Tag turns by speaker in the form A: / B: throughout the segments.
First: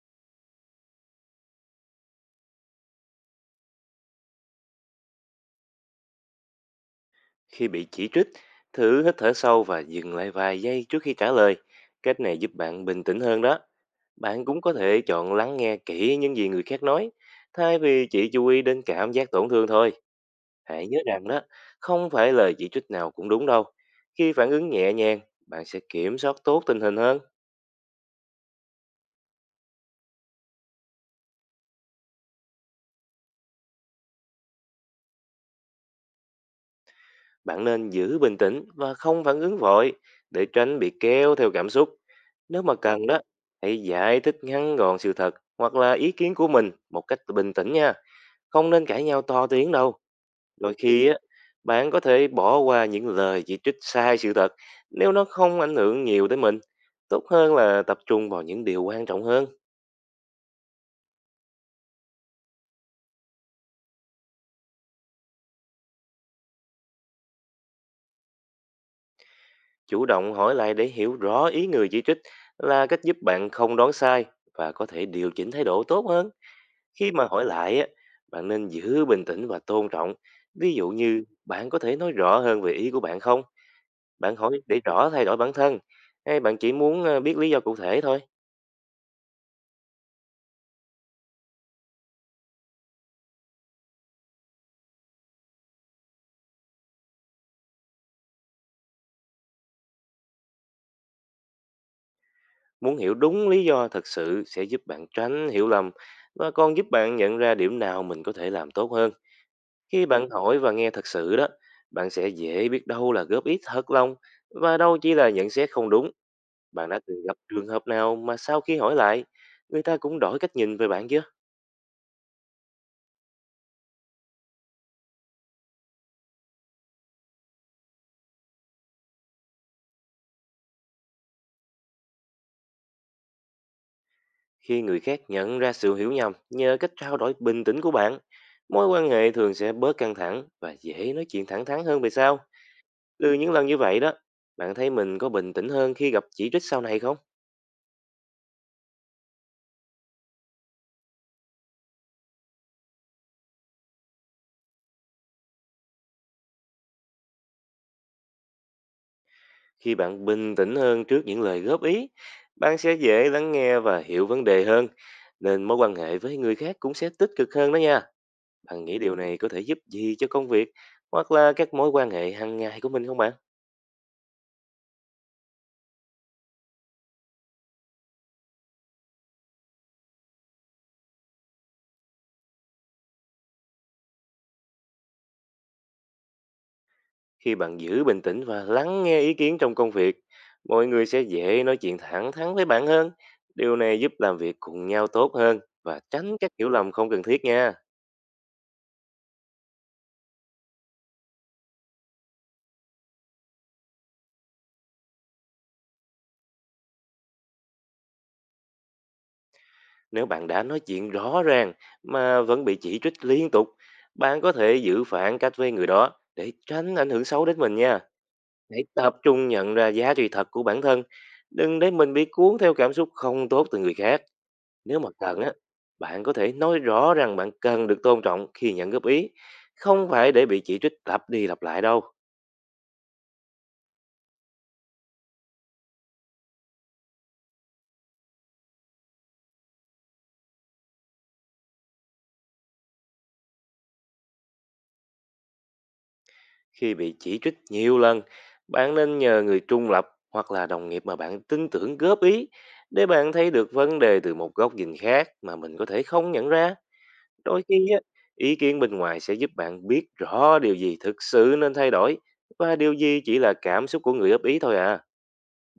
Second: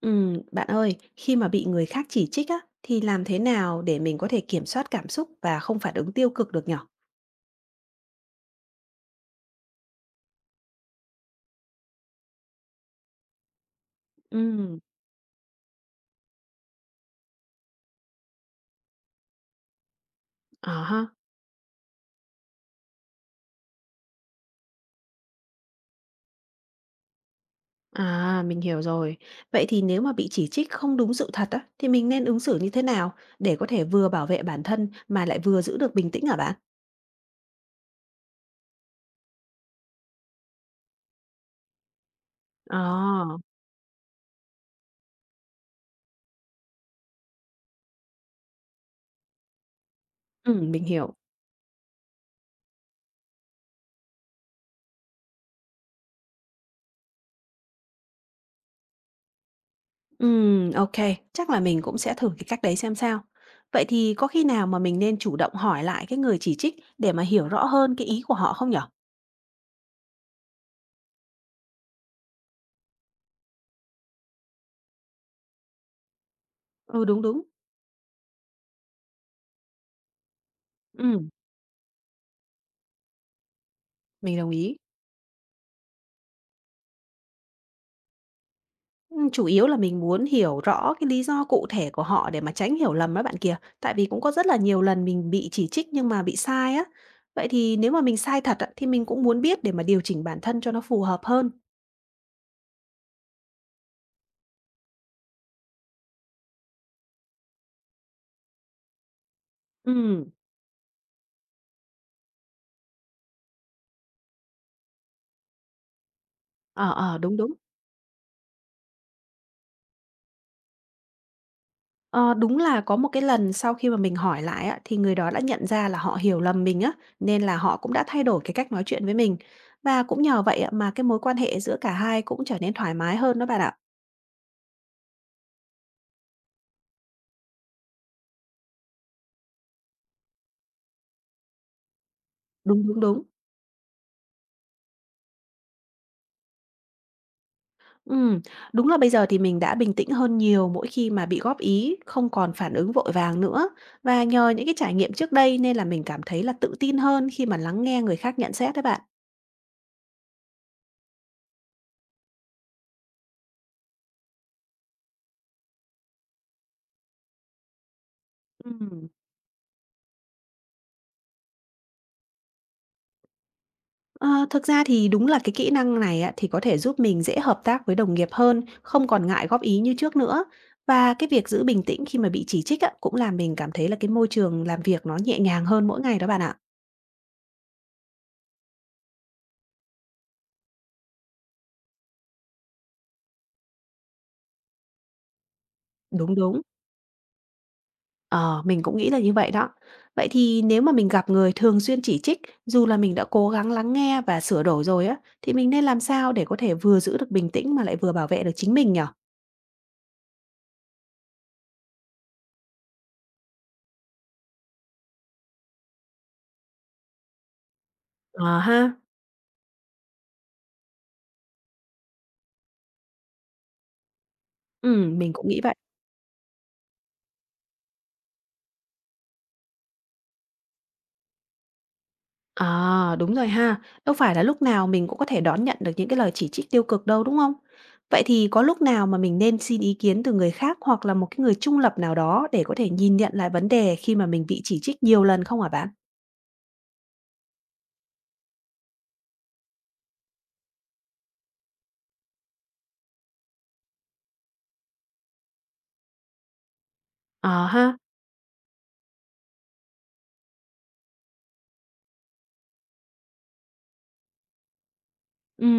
A: Bạn ơi, khi mà bị người khác chỉ trích á, thì làm thế nào để mình có thể kiểm soát cảm xúc và không phản ứng tiêu cực được nhở?
B: Khi bị chỉ trích, thử hít thở sâu và dừng lại vài giây trước khi trả lời. Cách này giúp bạn bình tĩnh hơn đó. Bạn cũng có
A: Ừm,
B: thể chọn lắng nghe kỹ những gì người khác nói, thay vì chỉ chú ý đến cảm giác tổn thương thôi.
A: à
B: Hãy nhớ
A: ha,
B: rằng đó, không phải lời chỉ trích nào cũng đúng đâu. Khi phản ứng nhẹ nhàng, bạn sẽ kiểm soát tốt tình hình hơn.
A: à mình hiểu rồi. Vậy thì nếu mà bị chỉ trích không đúng sự thật á, thì mình nên ứng xử như thế nào để có thể vừa bảo vệ bản thân mà lại vừa giữ được bình tĩnh hả bạn?
B: Bạn nên giữ bình tĩnh và không phản ứng vội để tránh bị kéo theo cảm xúc. Nếu mà cần đó,
A: À,
B: hãy giải thích ngắn gọn sự thật hoặc là ý kiến của mình một cách bình tĩnh nha. Không nên cãi nhau to tiếng đâu.
A: ừm,
B: Đôi
A: mình
B: khi
A: hiểu.
B: á, bạn có thể bỏ qua những lời chỉ trích sai sự thật nếu nó không ảnh hưởng nhiều tới mình. Tốt hơn là tập trung vào những điều quan trọng hơn.
A: Ok, chắc là mình cũng sẽ thử cái cách đấy xem sao. Vậy thì có khi nào mà mình nên chủ động hỏi lại cái người chỉ trích để mà hiểu rõ hơn cái ý của họ không nhở?
B: Chủ động hỏi lại để hiểu rõ ý người chỉ trích là cách giúp bạn không đoán sai và có thể điều chỉnh thái độ tốt hơn.
A: Ừ,
B: Khi
A: đúng
B: mà
A: đúng.
B: hỏi lại á, bạn nên giữ bình tĩnh và tôn trọng. Ví dụ như
A: Ừ.
B: bạn có thể nói rõ hơn về ý của bạn không?
A: Mình
B: Bạn
A: đồng
B: hỏi
A: ý.
B: để rõ thay đổi bản thân hay bạn chỉ muốn biết lý do cụ thể thôi?
A: Chủ yếu là mình muốn hiểu rõ cái lý do cụ thể của họ để mà tránh hiểu lầm á bạn kia. Tại vì cũng có rất là nhiều lần mình bị chỉ trích nhưng mà bị sai á. Vậy thì nếu mà mình sai thật á, thì mình cũng muốn biết để mà điều chỉnh bản thân cho nó phù hợp hơn.
B: Muốn hiểu đúng lý do thật sự sẽ giúp bạn tránh hiểu lầm và còn giúp bạn nhận ra điểm nào mình có thể làm tốt hơn. Khi
A: Ừ,
B: bạn hỏi và nghe thật sự đó, bạn sẽ dễ biết đâu là góp ý thật lòng và đâu chỉ là nhận xét không đúng. Bạn
A: ờ,
B: đã từng
A: ờ, đúng,
B: gặp
A: đúng.
B: trường hợp nào mà sau khi hỏi lại, người ta cũng đổi cách nhìn về bạn chưa?
A: Ờ, đúng là có một cái lần sau khi mà mình hỏi lại á, thì người đó đã nhận ra là họ hiểu lầm mình á, nên là họ cũng đã thay đổi cái cách nói chuyện với mình. Và cũng nhờ vậy á, mà cái mối quan hệ giữa cả hai cũng trở nên thoải mái hơn đó bạn ạ.
B: Khi người khác nhận ra sự hiểu nhầm nhờ cách trao đổi bình tĩnh của bạn, mối quan hệ thường sẽ bớt căng thẳng và dễ nói chuyện thẳng thắn hơn về sau.
A: Đúng, đúng, đúng.
B: Từ những lần như vậy đó, bạn thấy mình có bình tĩnh hơn khi gặp chỉ trích sau này không?
A: Ừm, đúng là bây giờ thì mình đã bình tĩnh hơn nhiều mỗi khi mà bị góp ý, không còn phản ứng vội vàng nữa. Và nhờ những cái trải nghiệm trước đây nên là mình cảm thấy là tự tin hơn khi mà lắng nghe người khác nhận xét đấy bạn.
B: Khi bạn bình tĩnh hơn trước những lời góp ý, bạn sẽ dễ lắng nghe và hiểu vấn đề hơn, nên mối quan hệ với người khác cũng sẽ tích cực hơn đó nha. Bạn nghĩ
A: Ừm.
B: điều này có thể giúp gì cho công việc hoặc là các mối quan hệ hàng ngày của mình không bạn?
A: Ờ, thực ra thì đúng là cái kỹ năng này á, thì có thể giúp mình dễ hợp tác với đồng nghiệp hơn, không còn ngại góp ý như trước nữa. Và cái việc giữ bình tĩnh khi mà bị chỉ trích á, cũng làm mình cảm thấy là cái môi trường làm việc nó nhẹ nhàng hơn mỗi ngày đó bạn ạ.
B: Khi bạn giữ bình tĩnh và lắng nghe ý kiến trong công việc, mọi người sẽ dễ nói chuyện thẳng thắn với bạn hơn. Điều này giúp làm việc cùng nhau tốt hơn và
A: Đúng
B: tránh các
A: đúng.
B: hiểu lầm không cần thiết nha.
A: Ờ, mình cũng nghĩ là như vậy đó. Vậy thì nếu mà mình gặp người thường xuyên chỉ trích, dù là mình đã cố gắng lắng nghe và sửa đổi rồi á, thì mình nên làm sao để có thể vừa giữ được bình tĩnh mà lại vừa bảo vệ được chính mình nhở?
B: Nếu bạn đã nói chuyện rõ ràng mà vẫn bị chỉ trích liên tục, bạn có thể giữ phản cách với người đó để tránh ảnh hưởng xấu đến mình nha.
A: Ờ
B: Hãy
A: ha,
B: tập trung nhận ra giá trị thật của bản thân, đừng để mình bị cuốn theo cảm xúc không tốt từ người khác. Nếu mà
A: mình
B: cần
A: cũng
B: á,
A: nghĩ vậy.
B: bạn có thể nói rõ rằng bạn cần được tôn trọng khi nhận góp ý, không phải để bị chỉ trích lặp đi lặp lại đâu.
A: À đúng rồi ha. Đâu phải là lúc nào mình cũng có thể đón nhận được những cái lời chỉ trích tiêu cực đâu, đúng không? Vậy thì có lúc nào mà mình nên xin ý kiến từ người khác hoặc là một cái người trung lập nào đó để có thể nhìn nhận lại vấn đề khi mà mình bị chỉ trích nhiều lần không hả bạn?
B: Khi bị chỉ trích nhiều lần, bạn nên nhờ người trung lập hoặc là đồng nghiệp mà bạn tin tưởng góp ý để bạn thấy được vấn đề từ một góc nhìn khác mà mình có thể không nhận ra. Đôi
A: Ờ
B: khi
A: ha,
B: á, ý kiến bên ngoài sẽ giúp bạn biết rõ điều gì thực sự nên thay đổi và điều gì chỉ là cảm xúc của người góp ý thôi à.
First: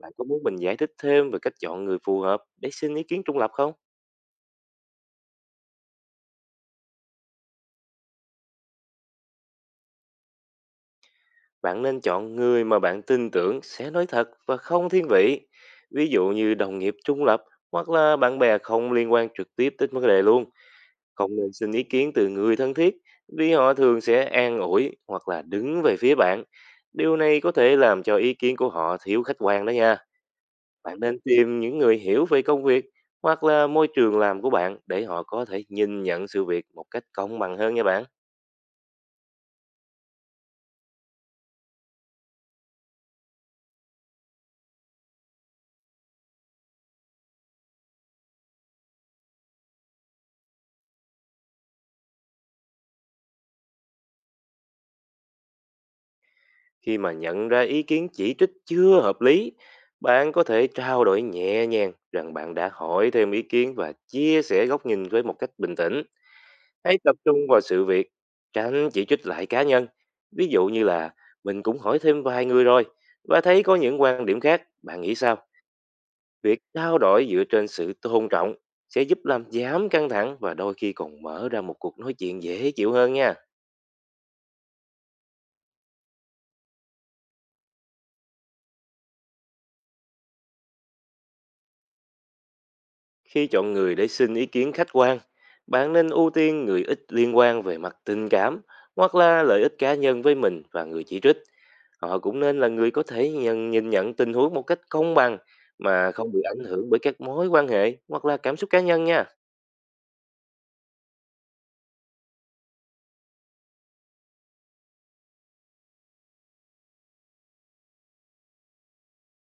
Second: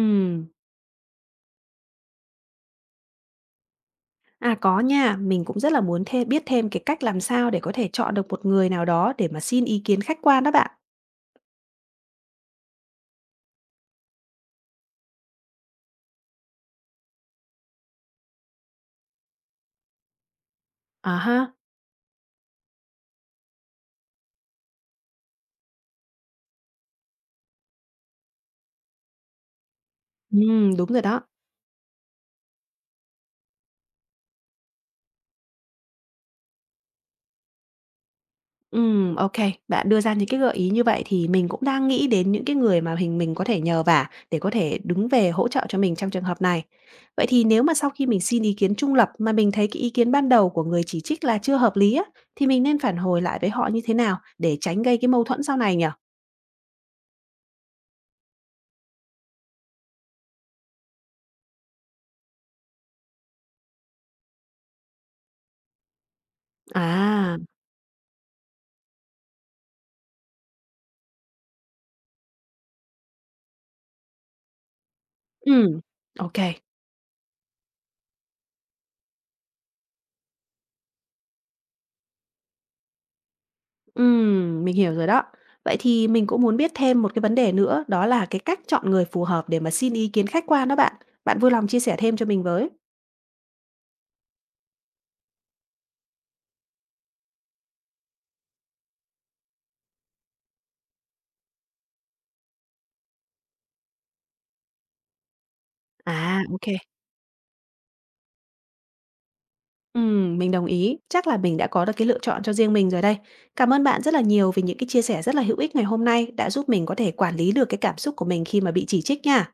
B: Bạn có muốn mình giải thích thêm về cách chọn người phù hợp để xin ý kiến trung lập không?
A: À, có nha, mình cũng rất là muốn thêm biết thêm cái cách làm sao để có thể chọn được một người nào đó để mà xin ý kiến khách quan đó bạn.
B: Bạn nên chọn người mà bạn tin tưởng sẽ nói thật và không thiên vị. Ví dụ như đồng nghiệp trung lập hoặc là bạn bè không liên quan trực tiếp tới vấn đề luôn.
A: À
B: Không
A: ha,
B: nên xin ý kiến từ người thân thiết vì họ thường sẽ an ủi hoặc là đứng về phía bạn. Điều này có thể làm cho ý kiến của họ thiếu khách quan đó nha.
A: đúng
B: Bạn
A: rồi
B: nên
A: đó.
B: tìm những người hiểu về công việc hoặc là môi trường làm của bạn để họ có thể nhìn nhận sự việc một cách công bằng hơn nha bạn.
A: OK, bạn đưa ra những cái gợi ý như vậy thì mình cũng đang nghĩ đến những cái người mà hình mình có thể nhờ vả để có thể đứng về hỗ trợ cho mình trong trường hợp này. Vậy thì nếu mà sau khi mình xin ý kiến trung lập mà mình thấy cái ý kiến ban đầu của người chỉ trích là chưa hợp lý á, thì mình nên phản hồi lại với họ như thế nào để tránh gây cái mâu thuẫn sau này nhỉ?
B: Khi mà nhận ra ý kiến chỉ trích chưa hợp lý, bạn có thể trao đổi nhẹ nhàng rằng bạn đã hỏi thêm ý kiến và chia sẻ góc nhìn với một cách bình tĩnh. Hãy tập
A: À,
B: trung vào sự việc, tránh chỉ trích lại cá nhân. Ví dụ như là mình cũng hỏi thêm vài người rồi và thấy có những quan điểm khác, bạn nghĩ sao?
A: ừm, OK.
B: Việc trao đổi dựa trên sự tôn trọng sẽ giúp làm giảm căng thẳng và đôi khi còn mở ra một cuộc nói chuyện dễ chịu hơn nha.
A: Mình hiểu rồi đó. Vậy thì mình cũng muốn biết thêm một cái vấn đề nữa, đó là cái cách chọn người phù hợp để mà xin ý kiến khách quan đó bạn. Bạn vui lòng chia sẻ thêm cho mình với.
B: Khi chọn người để xin ý kiến khách quan, bạn nên ưu tiên người ít liên quan về mặt tình cảm hoặc là lợi ích cá nhân với mình và người chỉ trích. Họ cũng nên là người có thể nhìn nhận tình huống một cách công bằng mà không
A: À,
B: bị ảnh
A: ok.
B: hưởng bởi các mối quan hệ hoặc là cảm xúc cá nhân nha.
A: Mình đồng ý. Chắc là mình đã có được cái lựa chọn cho riêng mình rồi đây. Cảm ơn bạn rất là nhiều vì những cái chia sẻ rất là hữu ích ngày hôm nay đã giúp mình có thể quản lý được cái cảm xúc của mình khi mà bị chỉ trích nha.